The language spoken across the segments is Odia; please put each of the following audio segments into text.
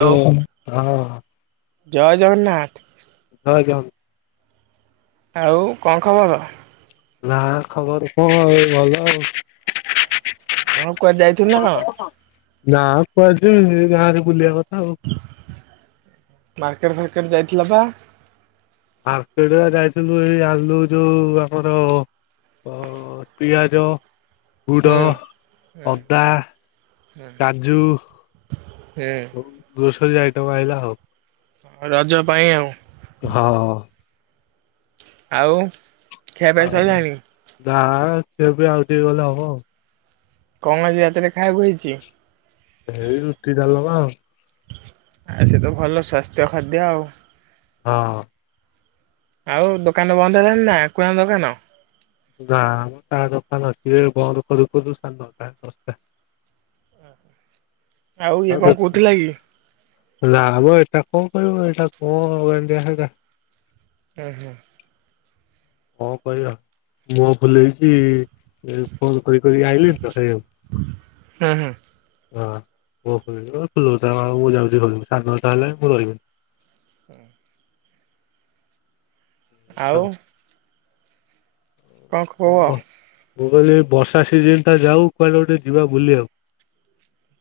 ହ୍ୟାଲୋ [unintelligible] ହଁ। ଜୟ ଜଗନ୍ନାଥ। ଜୟ ଜଗ ଆଉ କଣ ଖବର? ନା ଖବର କଣ ଆଉ ଭଲ ଆଉ। ହଁ କୁଆଡେ ଯାଇଥିଲୁ ନା କଣ? ନାଁ କୁଆଡ଼େ ଯିବି ଏଇ ଗାଁରେ ବୁଲିବା କଥା। ଆଉ। ମାର୍କେଟ ଫାର୍କେ କେବେ ଯାଇଥିଲ ବା? ମାର୍କେଟ ଯାଇଥିଲୁ ଏଇ ଆଲୁ ଯୋଉ ଆମର ଅ ପିଆଜ ଗୁଡ, ହୁଁ ହୁଁ ଅଦା, ହୁଁ କାଜୁ ହୁଁ ଗ୍ରୋସ [unintelligible] ଆଇଟମ ଆଇଲା ଆଉ। ହଁ ରଜ ପାଇଁ ଆଉ। ହଁ ହଁ। ଆଉ। ଖିଆ ପିଆ [unintelligible] ସଇଲାଣି? ନା ସେ ବି ଆଉ ଟିକେ ଗଲେ ହବ ଆଉ। କଣ ଆଜି ରାତିରେ ଖାଇବାକୁ ହେଇଛି? ଏଇ ରୁଟି ଡାଲମା ଆଉ। ଆ ସେ ତ ଭଲ ସ୍ୱାସ୍ଥ୍ୟ ଖାଦ୍ୟ ଆଉ। ହଁ। ଆଉ ଦୋକାନ ବନ୍ଦ ହେଲାଣି ନା [unintelligible] ଦୋକାନ। ନା ମୁଁ ତା ଦୋକାନ ଅଛି ଯେ ବନ୍ଦ କରୁ କରୁ ସାଢ଼େ ନଅଟା। ଆଉ ଇଏ କଣ କହୁଥିଲା କି? ନା ମ ଏଇଟା କଣ କହିବ ଏଇଟା କଣ କା ହୁଁ ହୁଁ। କଣ କହିବ, ମୁହଁ ଫୁଲେଇଚି। ଫୋନ କରି କରି ଆଇିଲିଣି ତ। ହଁ [unintelligible] ହୁଁ ହୁଁ ହଁ ମୁଁ ଯାଉଛି ହଲ୍ ସାଢେ଼ ନଅଟା ହେଲାଣି ମୁଁ ରହିବିନି। [inaudible] ଆଉ। କଣ ଓହୋ, [unintelligible] ମୁଁ କହିଲି ବର୍ଷା ସିଜିନଟା ଯାଉ କୁଆଡେ ଗୋଟେ ଯିବା ବୁଲିଆକୁ।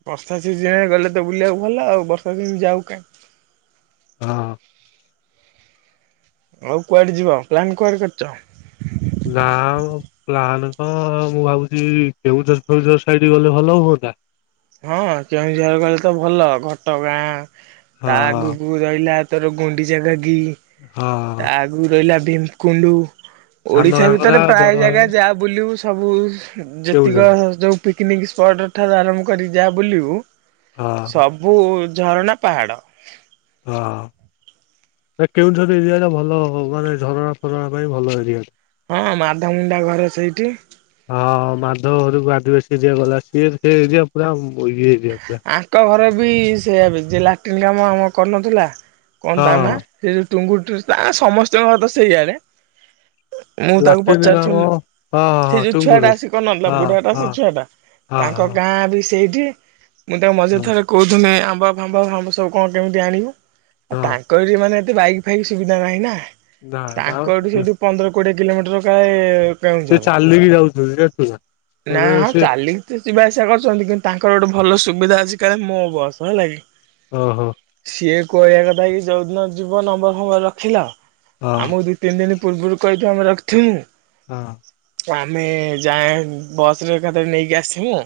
ବର୍ଷା ସିଜିନରେ ଗଲେ ତ ବୁଲିବାକୁ ଭଲ ଆଉ ବର୍ଷାସିଜିନ ଯାଉ କାଇଁ। ହଁ। ଆଉ କୁଆଡେ ଯିବ ପ୍ଲାନ୍ କୁଆଡେ କରିଚ? ନା ବ ପ୍ଲାନ କଣ ମୁଁ ଭାବୁଛି କେଉଁଝର ଫେଉଁଝର ସାଇଡ ଗଲେ ଭଲ ହୁଅନ୍ତା। ହଁ କେଉଁଝର ଗଲେ ତ ଭଲ ଘଟ ଗାଁ। ତା ହଁ ଆଗକୁ ରହିଲା ତୋର ଗୁଣ୍ଡିଚା ଘାଗି [unintelligible] ହଁ ତା ଆଗକୁ ରହିଲା ଭୀମ୍ କୁଣ୍ଡୁ। ସାନ ଓଡିଶା ଘାଗରା ଭିତରେ ବଡ ପ୍ରାୟ ଜାଗା ଘାଗରା ଯାଆ ବୁଲିବୁ ସବୁ କେଉଁଝର ଯେତିକ ଯୋଉ ପିକନିକ୍ ସ୍ପଟଠାରୁ ଆରମ୍ଭ କରି ଯା ବୁଲିବୁ। ହଁ ସବୁ ଏମ୍ ଝରଣା ପାହାଡ଼। ହଁ ଏ କେଉଁଝର ଏରିଆଟା ଭଲ ମାନେ ଝରଣା ଫରଣା ପାଇଁ ଭଲ ଏରିଆଟା। ହଁ ମାଧ ମୁୁଣ୍ଡା ଘରେ ସେଇଠି। ହଁ ମାଧ ଘରକୁ ଆଦିବାସି ଦିଆ ଗଲା ସିଏ ସେ ଏରିଆ ପୁରା ମ୍ ଇଏ। ଏରିଆ ପୁରା। ଆଙ୍କ ଘର ବି ସେୟା ବେ ଯେ ଲାଟି [unintelligible] କାମ ଆମ କରୁନଥିଲା। କଣ ତା ନା ହଁ ଫେରସ୍ ଟୁଙ୍ଗୁୁ [unintelligible] ଆ ସମସ୍ତିଙ୍କ ଘର ତ ସେଇଆଡେ। ମୁଁ ତାକୁ ଲାଟିନ କାମ ପଚାରୁଥିଲି ହଁ ସେ ହଁ ଯୋଉ ଛୁଆଟା ଟୁଙ୍ଗୁରୁ ଆସି କରୁ ନଥିଲା ହଁ ବୁଢାଟା ସେ ହଁ। ଛୁଆଟା ହଁ ତାଙ୍କ ହଁ ଗାଁ ବି ଏଇଠି। ମୁଁ ତାକୁ ମଝିରେ ହଁ ଥରେ କହୁଥିଲି ଆମ୍ [unintelligible] ଆମ୍ବ ଫାମ୍ବ ସବୁ କଣ କେମିତି ଆଣିବୁ? ଆ ହଁ ତାଙ୍କ ଏଠି ମାନେ ବାଇକ୍ ଫାଇକ ସୁବିଧା ନାହିଁ ନା। ନା ତାଙ୍କ ଏଠୁ ନା ସେଇଠୁ ପନ୍ଦର କୋଡିଏ କିିଲୋମିଟର କାୟେ ସେ କେଁଉଝର ଚାଲିକି ଯାଉଛନ୍ତି ଜାଣିଛୁ ନା ହଁ ସେ ଚାଲିକି ତ ଯିବା ଆସିବା କରଛନ୍ତି କିନ୍ତୁ ତାଙ୍କର ଗୋଟେ ଭଲ ସୁୁ ବିଧା ଅଛି କାଳେ ମୋ ବସ ହେଲା କି? ଓହୋ। ସିଏ କହିବା କଥା କି ଯୋଉ ଦିନ ଯିବ ନମ୍ବର ଫମ୍ବର ରଖିଲ ହଁ ଆମୁକୁ ଦି ତିନି ଦିନି ପୂର୍ବରୁ କହିିଥିବ ଆମେ ରଖିଥିମୁ ହଁ। ଆମେ ଯାଏଁ ବସରେ ଏକାଥରେ ନେଇକି ଆସିମି ଆଉ।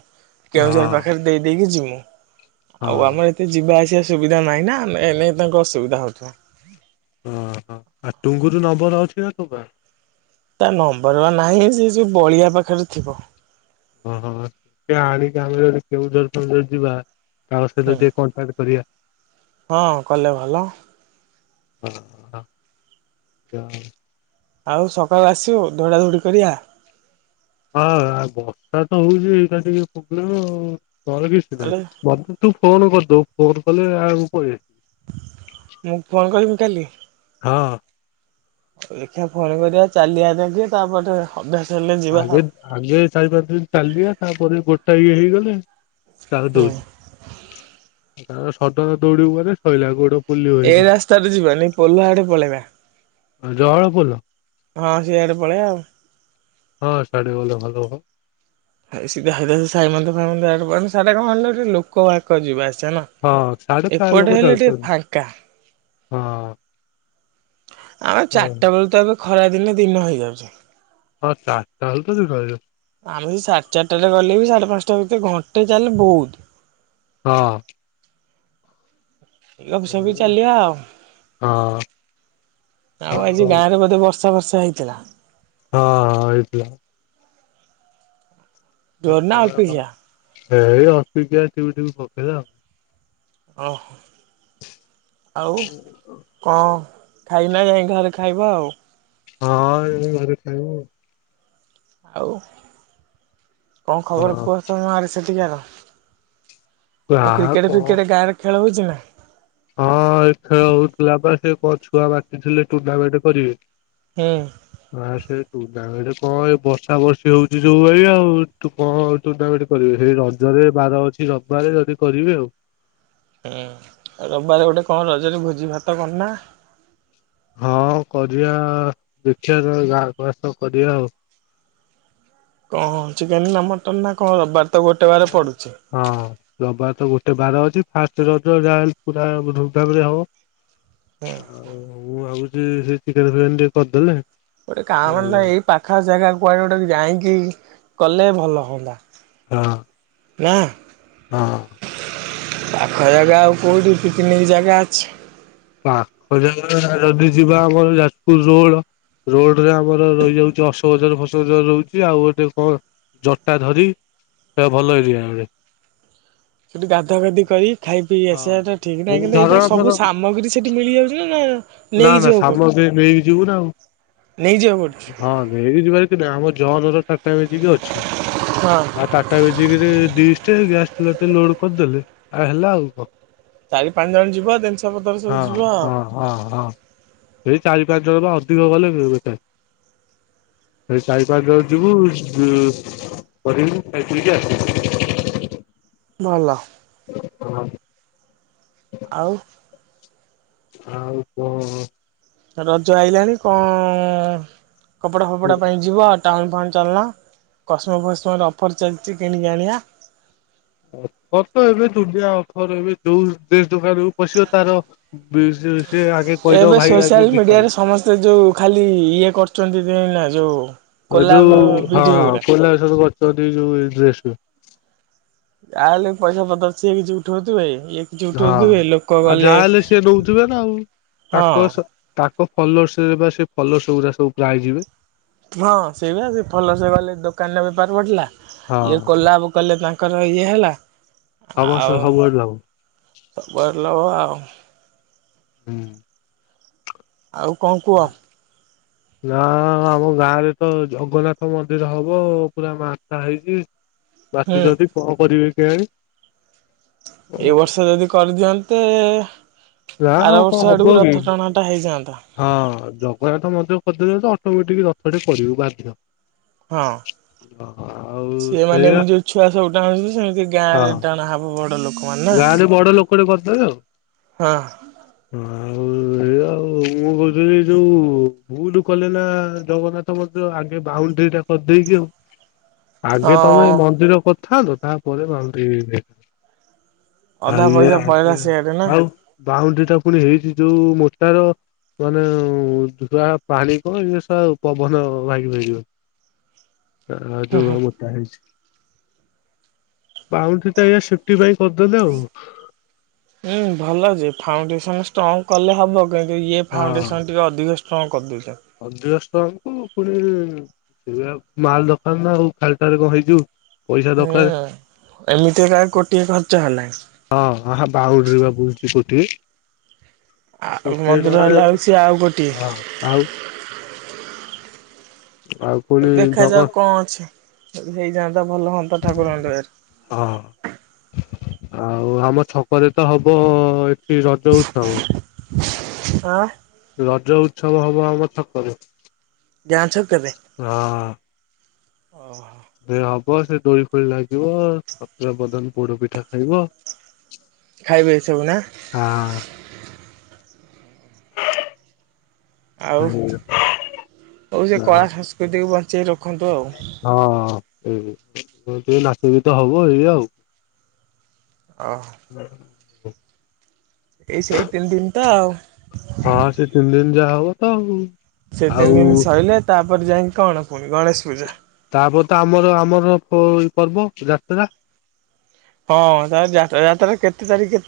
ହଁ କେଉଁଝର ପାଖରେ ଦେଇ ଦେଇକି ଯି ହୁଁ। ଆଉ ହଁ। ଆମ ଏତେ ଯିବା ଆସିବା ସୁବିଧା ନାହିଁ ନାଁ ଆମେ ଏ ହେଲେ ତାଙ୍କୁ ଅସୁବିଧା ହଉଥୁଲା। ଓହୋ ଆ ଟୁଙ୍ଗୁରୁ ନମ୍ବର ଅଛି ନାଁ ତୋ ପାଖରେ? ତା ନମ୍ବର ପା ନାହିଁ ସେ ଯୋଉ ବଳିଆ ପାଖରେ ଥିବ। ଓହୋ ଟିକେ ଆଣିକି ଆମେ ଯଦି କେଉଁଝର ଫେଉଁଝର ଯିବା ତାଙ୍କ ସହିତ ହୁଁ ଟିକେ କଣ୍ଟାକ୍ଟ କରିବା। ହଁ କଲେ ଭଲ। ହଁ। ଜ ଆଉ ସକାଳୁ ଆସିବୁ ଧୌଡା ଧୋଡି କରିବା। ହଁ ଆଉ ବର୍ଷା ତ ହୋଉଚି ଏଇଟା ଟିକେ ପୋବଲେମ୍ ଆଉ। ମୋର କିଛି ନାହିଁ ନହେଲେ ମତେ ତୁ ଫୋନ କ ତୋ ଫୋନ୍ କଲେ ଆଉ ମୁଁ କହିବେ ମୁଁ ଫୋନ୍ କରିବି କାଲି। ହଁ। ଆଉ ଦେଖିବା ଫୋନ କରିଆ ଚାଲିିଆ ଯାଇଁକି ତାପଟେ ଆଗେରେ ଆଗେ ଚାରି ପାଞ୍ଚ ଦିନ ଚାଲିବା ତାପରେ ଗୋଟା ଇଏ ହେଇଗଲେ ହୁଁ ତାପରେ ହୁଁ ଦୌ କାରଣ ସଡନ ଦୌଡିବୁ ମାନେ ସଇଲା ଗୋଡ଼ ଏ ରାସ୍ତାରେ ଯିବାନି ପୋଲ ଆଡ଼େ ପଳେଇବା। ଆ ଜଅଳ ପୋଲ? ହଁ ସେଇଆଡ଼େ ପଳେଇଆ ଆଉ। ହଁ ସାଡେ ଗଲେ ଭଲ ହବ ସେ ସିଧା ସିଧା ସାଇ ମନ୍ଦିର ଫାଇ ମନ୍ଦିର ଆଡେ ପଳାନ୍ତି ସ୍ୟାଡ଼େ କଣ ହେଲେ ଟିକେ ଲୋକ ବାକ ଯିବା ଆସ୍ ଚେ ନା ହଁ ସାଡେ ପ୍ରାୟ ଲୋକ ଏପଟେ ହେଲେ ଟିକେ ଯାଉଛନ୍ତି। ଫାଙ୍କା। ହଁ। ଆମେ ହଁ ଚାରଟା ବେଳୁ ତ ଏବେ ଖରା ଦିନେ ଦିନ ହେଇଯାଉଚି। ହଁ ଚାରଟା ଅଳୁ ତ ଦିନ ହେଇଯାଉଚି। ଆମେ ସାଢେ ଚାରିଟା ବେଳେ ଗଲେ ବି ସାଢେ ପାଞ୍ଚଟା ଭିତରେ ଘଣ୍ଟେ ଚାଲ ବହୁତ। ହଁ। ଏ ଗପ ସପ ହଁ ହେଇ ହଁ ଚାଲିବା ଆଉ ଆଉ ଆଜି ଗାଁରେ ବୋଧେ ବ ବର୍ଷା ଫର୍ଷା ହେଇଥିଲା? ହଁ ହଁ ହେଇଥିଲା। ଜୋରେ ନା ଅଳ୍ପ କିଆ? ଏଇ ଅଳ୍ପିକିଆ ଟିପି ଟିପି ପକେଇଲା ଆଉ। ଓହୋ ଆଉ କଣ ଖାଇନା ଯାଇ ଘରେ ଖାଇବ ଆଉ। ହଁ ଏ ଘର ଖ ଆଉ କଣ ଖବର ହଁ କୁହ ତୁମ ଆର ସେଠିକାର- କା ଆଉ କ୍ରିକେଟ କଣ ଫ୍ରିକେଟ ଗାଁରେ ଖେଳ ହଉଛି [unintelligible] ହଁ ଖେଳ ହଉଥିଲା ବା ସେ କଣ ଛୁଆ ବାଟିଥିଲେ ଟୁର୍ଣ୍ଣାମେଣ୍ଟ କରିବେ ହୁଁ ହ ସେ ତୁ କଣ ଏଇ ବର୍ଷା ବର୍ଷି ହଉଛି ଯଉ ଭାଇ ଆଉ କଣ ଉ ଟୁଣ୍ଣାମେଣ୍ଟ କରିବେ ସେଇ ରଜରେ ବାର ଅଛି ରବିବାରେ ଯଦି କରିବେ ଆଉ ହୁଁ ରବିବାର ଗୋଟେ କଣ ରଜରେ ଭୋଜି ଭାତ କରନା ହଁ କରିବା ଦେଖିବା ଗାଁକୁ ଆସ କରିବା ଆଉ କଣ ଚିକେନ୍ ନା ମଟନ୍ ନା କଣ? ତ ଗୋଟେ ବାର ପଡୁଛି। ହଁ ରବାର ତ ଗୋଟେ ବାର ଅଛି ଫାଷ୍ଟ ରଜ ଯା ହେଉ ପୁରା ଧୁମଧାମ ରେ ହଉ ହଁ ଆଉ ମୁଁ ହଉ ହୁଁ ହୁଁ ସେ ଚିକେନ ଫିକେନ ଟିକେ କରିଦେଲେ ଗୋଟେ କାଁ ଆଉ ଭଲ ମାନ ଏଇ ହୁଅନ୍ତା। ପାଖା ଜାଗା କୁଆଡେ ଗୋଟେ ଯାଇକି କଲେ ଭଲ ହୁଅନ୍ତା ହଁ। ନା। ହଁ। ପାଖ ଜାଗା ଆଉ କେଉଁଠି ପିକନିକ୍ ଜାଗା ଅଛି? ପାଖ ଜାଗା ଯଦି ଯିବା ଆମର ଯାଜପୁର ରୋଡ ରୋଡରେ ଆମର ରହିଯାଉଛି ଅଶୋକଝର ଫସକଜର ରହୁଛି ଆଉ ଗଟେ କଣ ଜଟାଧରି ଭଲ ଏରିଆରେ ସେଠି ଗାଧାଗାଧି କରି ଖାଇ ପିସଆ ଠିକ ନାହିଁ କିନ୍ତୁ ଏଇ କଣ ଝରଣା ଫର ସବୁ ସାମଗ୍ରୀ ସେଠି ମିଳିଯାଉଛି ନା? ହୁଁ। ନା ନା ସାମ ସେ ନେଇକି ଯିବୁ ନା ନେଇଯିବାକୁ ପଡୁଛି ଆଉ ହଁ ନେଇକି ଯିବାର ଆମ ଜର ତା ଟାଟା ମେଜିକ ଅଛି ହଁ ଆ ଟାଟା ମେଜିକରେ ଡ଼ିଶ ଗ୍ୟାସଚୁଲାଟେ ଲୋଡ କରିଦେଲେ ଆଉ ହେଲା ଆଉ କ ଚାରି ପାଞ୍ଚ ଜଣ ଯିବ ଦିନିସ ପତର ସବୁ ହଁ ଯିବ ଆଉ ହଁ ହଁ ହଁ ସେଇ ଚାରିପାଞ୍ଚ ଜଣ ବା ଅଧିକ ଗଲେ ବେକାର, ସେ ଚାରିପାଞ୍ଚ ଜଣ ଯିବୁ କରିବୁ ଖାଇ ପିଇକି ଆସିବୁ। ଭଲ। [unintelligible] ଆଉ। ଆଉ କଣ? ରଜ ଆଇଲାଣି କଣ କପଡା ଫପଡା ପାଇଁ ଯିବା ଟାଉନ ଫାଉଣ୍ଡ ଚାଲୁନ କସମ ଫସମରେ ଅଫର୍ ଚାଲିଛି କିଣିକି ଆଣିଆ। ଅଫର ତ ଏବେ ଦୁନିଆ ଅଫର ଏବେ ଯୋଉ ଦେ ଦୋକାନୁ ପଶିବ ତାର ସେ ଆଗେ କହିଦବ ଏବେ ଭାଇ ସୋସିଆଲ ଆଗେ ମିଡିଆରେ ଡିସକାଉଣ୍ଟ। ସମସ୍ତେ ଯୋଉ ଖାଲି ଇଏ [unintelligible] ଯୋଉ ଏ କୋଲାବ ଯୋଉ ହଁ ଭିଡିଓ ହଁ ଗୁରା କୋଳବେସନ କ କରି ଯୋଉ ଡ୍ରେସ୍ ଗୁଡା। ଯାହା ହେଲେ ବି ପଇସାପତରସେ କିଛି ଉଠୁନଥିବେ? ହଁ ଆଉ ଯାହା ହେଲେ ସିଏ ନଉଥିବେ ନା ଆଉ ହଁ ତାଙ୍କ ତାଙ୍କ ଫଲୋର୍ସରେ ବା ସେ ଫଲୋସ ଗୁଡା ସବୁ ପ୍ରୟେ ଯିବେ। ହଁ ସେଇ ବା ଫଲୋଶ୍ ଗଲେ ଦୋକାନ ର ବେପାର ବଢ଼ିଲା ଇଏ ହଁ। କଲାବ କଲେ ତାଙ୍କ ତାଙ୍କର ଇଏ ହେଲା। ସମସ୍ତେ ସବୁଆଡେ ଲାଭ ଆଉ [unintelligible] ଆଉ ହୁଁ। ଆଉ କଣ କୁହ? ନା ଆମ ଗାଁରେ ତ ଜଗନ୍ନାଥ ମନ୍ଦିର ହବ ପୁରା ମାସ ହେଇଛି। ହୁଁ। ବାଚ ଯଦି କଣ କରିବେ କେଜାଣି ଏଇ ବର୍ଷ ଯଦି କରିଦିଅନ୍ତେ ଯ ହଉ ଆର ବର୍ଷ କଣ ଆଡକୁ ହବ କି ରଥ ଟଣାଟା ହେଇଯାଆନ୍ତା। ହଁ ଜଗନ୍ନାଥ ମଧ୍ୟ ଅଟୋମେଟିକ ରଥ ଟେ କରିବୁ ବାଧ୍ୟ। ହଁ ଆଉ ସେମାନେ ସେଇଆ ଏମିତି ଯୋଉ ଛୁଆ ସବୁ ଟାଣୁଛନ୍ତି ସେମିତି ଗାଁ ରେ ଟାଣ ହବ ବଡ ଲୋକ ଗାଁଡ ବଡ ଲୋକଟେ କରିଦେବେ ଆଉ। ହଁ ହ ଆଉ ଏୟା ଆଉ ମୁଁ କହୁଥିଲି ଯଉ ଭୁ ଭୁଲ କଲେ ନା ଜଗନ୍ନାଥ ମନ୍ଦିର ଆଗେ ବାଉଣ୍ଡରୀ ଟା କରିଦେଇକି ଆଉ ଆଗେ ତମେ ହଁ ମନ୍ଦିର ପ ଥାନ୍ତ ତା ପରେ ବାଉଣ୍ଡରୀ ଏ ଆ ଅଧା ଇଏ ପଇସା ପଳେଇଲା ଆଗେ, ସିଆଡେ ନା। ଆଉ ବାଉଣ୍ଡ ତପୁଣି ହେଇଚି ଯୋଉ ମୋଟାର। ମାନେ ଯୋଆ ପାଣି କଣ ଇଏସା ପବନ ଭାଙ୍ଗିପାରିବନି। ହ ଆ ଯଉ ମୋଟା ହେଇଛି। ବାଉଣ୍ଡ୍ରୀ କାଇଁ ଆସ୍ ଥିପାଇଁ କରିଦେଲେ ଆଉ। ହୁଁ ଭଲ ଯେ ଫାଉଣ୍ଡେସନ ଷ୍ଟ୍ରଙ୍ଗ କଲେ ହବ। କିନ୍ତୁ ଇଏ ହଁ ଫାଉଣ୍ଡେସନ ଟିକେ ଅଧିକ ଷ୍ ହଁ କରିଦେଇ ଅଧିକ ଷ୍ଟ୍ରଙ୍ଗଙ୍କୁ ପୁଣି ସେଆ ମାଲ ଦରକାର ନା ଆଉ ଖାଲିଟାରେ କଣ ହେଇଯିବ କି? ହୁଁ ଏମିତିରେ କାଇଁ କୋଟିଏ ଖର୍ଚ୍ଚ ହେଲା। ହଁ ବାଉଣ୍ଡ୍ରି ବା ବୁଲଚି କୋଟିଏ। ଆଉ କୋଟିଏ ମନ୍ଦିର ଟଙ୍କାରେ ହେଲା ହଉ ସିଏ ଆଉ କୋଟିଏ। ହଁ ଆଉ ଆଉ ପୁଣି ଜଗ ଦେଖାଯାଉ କଣ ଅଛି। ଯଦି ହେଇଯାଆନ୍ତା ଭଲ ହୁଅନ୍ତା ଠାକୁରଙ୍କ ହଁ ଦୟାରୁ। ଆଉ ଆମ ଛକରେ ତ ହବ ଏଠି ରଜ ଉତ୍ସବ। ଆଁ। ରଜ ଉତ୍ସବ ହବ ଆମ ଛକରେ। ଡ୍ୟାନ୍ସ ହ କେବେ? ହଁ। ଓହୋ। ସେ ହବ ସେ ଦୋଳି ଫୋଳି ଲାଗିବ, ସତୁର ବଦନ ପୋଡ ପିଠା ଖାଇବ। ଖାଇବେ ସବୁ ନା। ଆଉ ହଉ ସେ ହଁ। କଳା ସଂସ୍କୃତିକୁ ବ ଞ୍ଚେଇ ର ଖନ୍ତୁ ଆଉ। ହଁ ଏ ଟିକେ ନାଚ ଗୀତ ହବ ଏଇ ଆଉ। ଓହ [inaudible] [inaudible] ଏଇ ସେଇ ତିନି ଦିନ ତ ଆଉ। ହଁ ସେ ତିନି ଦିନ ଯାହା ହବ ତ ଆଉ। ସେ ତିନି ଆଉ ଦିନ ସଇଲେ ତା ପରେ ଯାଇ କଣ ପୁଣି ଗଣେଶ ପୂଜା। ତାପରେ ତ ଆମର ଆମର ପ ପର୍ବ ଯାତ୍ରା। ହଁ ତା ଯା ଯାତ୍ରା କେତେ ତାରିଖ କେ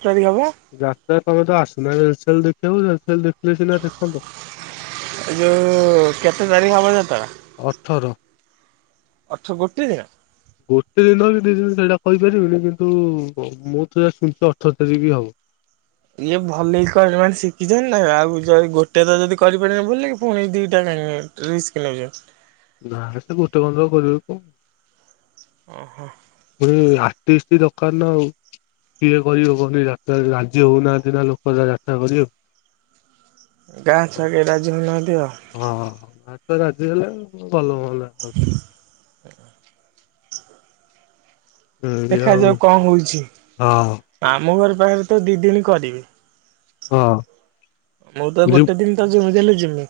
ଯାତ୍ରା ତମେ ତ ଆସୁନା ରେଲସେଲ ଦେକ୍ [inaudible] ଥିଲେ ସିନା ଦେଖନ୍ତୁ। ଏ ଯୋଉ କେତେ ତାରିଖ ହେବ। ଅଠର ଅଠର ଗୋଟେ ଦିନ ଗୋଟେ ଦିନ ଦି [inaudible] ସେଇଟା। କହିପାରିବିନି କିନ୍ତୁ ମୁଁ ତ ଯ ଶୁଣିଛି ଅଠର ତାରିଖି ଆଉ ଇଏ ଭଲ ହେଇ ମାନେ ଶିଖିଛନ୍ତି ନା ଆଉ ଗୋଟେ ତ ଯଦି କରିପାରିବେ ବ ପୁଣି ଦିଟା କାହିଁ ରିସ୍କ ନେଉଛନ୍ତି। ନା ସେ ଗୋଟେ କଧ କରିବେ କଣ। ଓ ହୋ ଏଇ ଆର୍ଟିଷ୍ଟ ଦରକାର ନା ଆଉ କିଏ କର କନି ଯାତ୍ରା ରାଜି ହଉନାହାନ୍ତି ନା ଲୋକ ଯାତ୍ରା କରିବାକୁ। ଡ୍ୟାସପାଇଁ କେହି ରାଜି ହଉନାହାନ୍ତି। ଆଉ ହଁ [inaudible] ବୁଝି ହେଲେ। ଭଲ ହୁଅନ୍ତା। ଏଇ ଆଉ ଦେଖାଯାଉ କଣ ହଉଛି। ହଁ ଆମ ଘର ଯାହା ହେଲେ ଵି ଦି ଦିନି କରିବେ ହଁ ମୁଁ ତ ଯୁ ଗୋଟେ ଦିନ ତ ଯେମି ଜିମି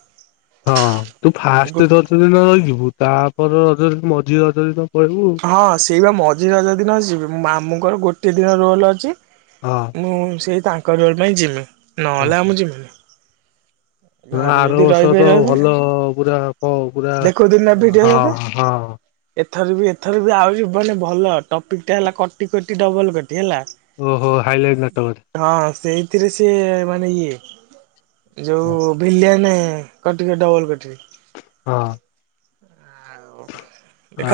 ହଁ ତୁ ଫାଷ୍ଟ ରଜ ଦିନ ଯିବୁ। ତା ରଜରେ ମଝି ରଜରେ ତ ହଁ ସେଇ ବା ମଝିରେ ରଜ ଦିିନ ଯିବେ। ଆମୁଙ୍କର ଗୋଟେ ଗୋଟେ ଦିନ ରୋଲ ଅଛି ହଁ ମୁଁ ସେଇ ତାଙ୍କ ରୋଲ ପାଇଁ ଯିମି ନଲେ ଆ ଓହୋ ମୁଁ ଜିମିନି। ନା ଆର ବର୍ଷ ତ ରହିବେ ଭଲ ପୁରା କ ପୁରା ଦେଖୁଥିଲୁ ନା ଭିଡିଓ ହଁ ଏବେ ହଁ। ଏଥର ବି ଏଥର ବି ଆହୁରି ମାନେ ଭଲ ଟପିକ୍ ଟା ହେଲା କଟି କଟି ଡବଲ କଟି। ହେଲା। ଓହୋ ହାଇ ଲାଇଟ୍ ନାଟକ ଟେ। ହଁ ସେଇଥିରେ ସେ ମାନେ ଇଏ। ହଁ ଯୋଉଁ ନାଁ କଟି କଟି ଡବଲ କଟି। ହଁ।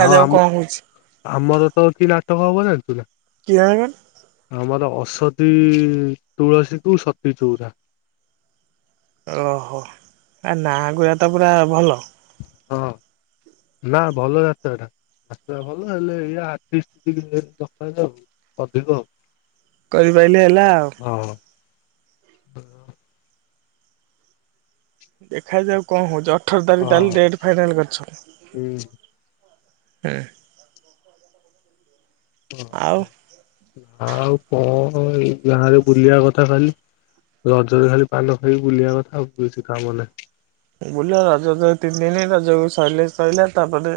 ଆଉ ଆମ କଣ ହଉଛି ଆମର ତ କି ନାଟକ ହବ ଯେ ତୁ ଯା। କି [unintelligible] ଆମର ଅସତୀ ତୁଳସୀକୁୁ ସତୀ ଚଉରା। ଓହୋ ଆ ନା ଗୁରା ତ ପୁରା ଭଲ। ହଁ ନା ଭଲ ଯାତ୍ରା ଟା। ଯାତ୍ରା ଭଲ ହେଲେ ଇଏ ଆର୍ଟିଷ୍ଟ ଟିକେ ଦରକାର ଆଉ ଅଧିକ। କରିପାରିଲେ ହେଲା ଆଉ। ହଁ। ଦେଖା ଯାଉ କଣ ହଉଜ ଅଠର ହଁ। ତାରିଖ ତାଲେ ଡେଟ ଫାଇନାଲ୍ କରିଛ। ହୁଁ। ହୁଁ। ଆଉ ଆଉ କଣ? ହଁ ଏଇ ଗାଁ ରେ ବୁଲିବା କଥା ଖାଲି। ରଜରେ ଖାଲି ପାନ ଖାଇକି ବୁଲିବା କଥା ଆଉ କିଛି କାମ ନାହିଁ। ବୁଲ ରଜା ତିନି ଦିନି ରଜାକୁ ସରିଲେ ସରିଲା ତାପରେ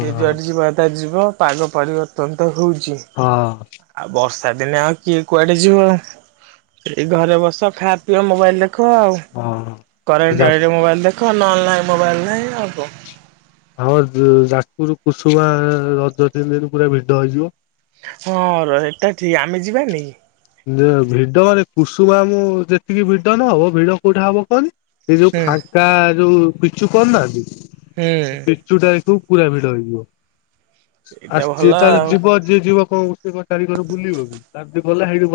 ଯିଏ ଯୁଆଡେ ଯିବା ଆ ଯିବ। ହଁ ପାଗ ପରିବର୍ତ୍ତନ ତ ହଉଚି। ଆଉ ବର୍ଷ ସେଦିନେ ଆଉ କିଏ କୁଆଡେ ଯିବ? ଏ ଘରେ ବସ ଖା ପିଅ ମୋବାଇଲ ଦେ ହଁ। ଯା କରେଣ୍ଟଇ ମୋବାଇଲ ଦେଖ ନଲାଇ ମୋବାଇଲ ନାଇଁ ଆଉ କ ଆମ ଯ ଯାଜପୁର କୁସୁମା ରଜ ତିନି ଦିନ ପୁରା ଭିଡ ହେଇଯିବ। ହଁ ର ଏଟ ଠିକ ଆମେ ଯିବାନିକି? ଯେ ଭିଡ ମାନେ କୁସୁମାମୁ ଯେତିକି ଭିଡ଼ ନହବ, ଭିଡ଼ କୋଉଟା ହବ କହନି। ସେ ଯଉ ହୁଁ ଫାଙ୍କା ଯଉ ପିଛୁ କହଣ ନାଜି ହୁଁ ପିଚୁ ଟା ତ ପୁରା ଭିଡ ହେଇଯିବ। ଆ ସେଇଟା ଭଲ ଯିଏ ତାର ଆଉ। ଯିବ ଯିଏ ଯିବ। କଣ ସେ ଚାରି ଘର ବୁଲିବ କି, ତାରଦ ଗଲା ହେଇ ଯଉ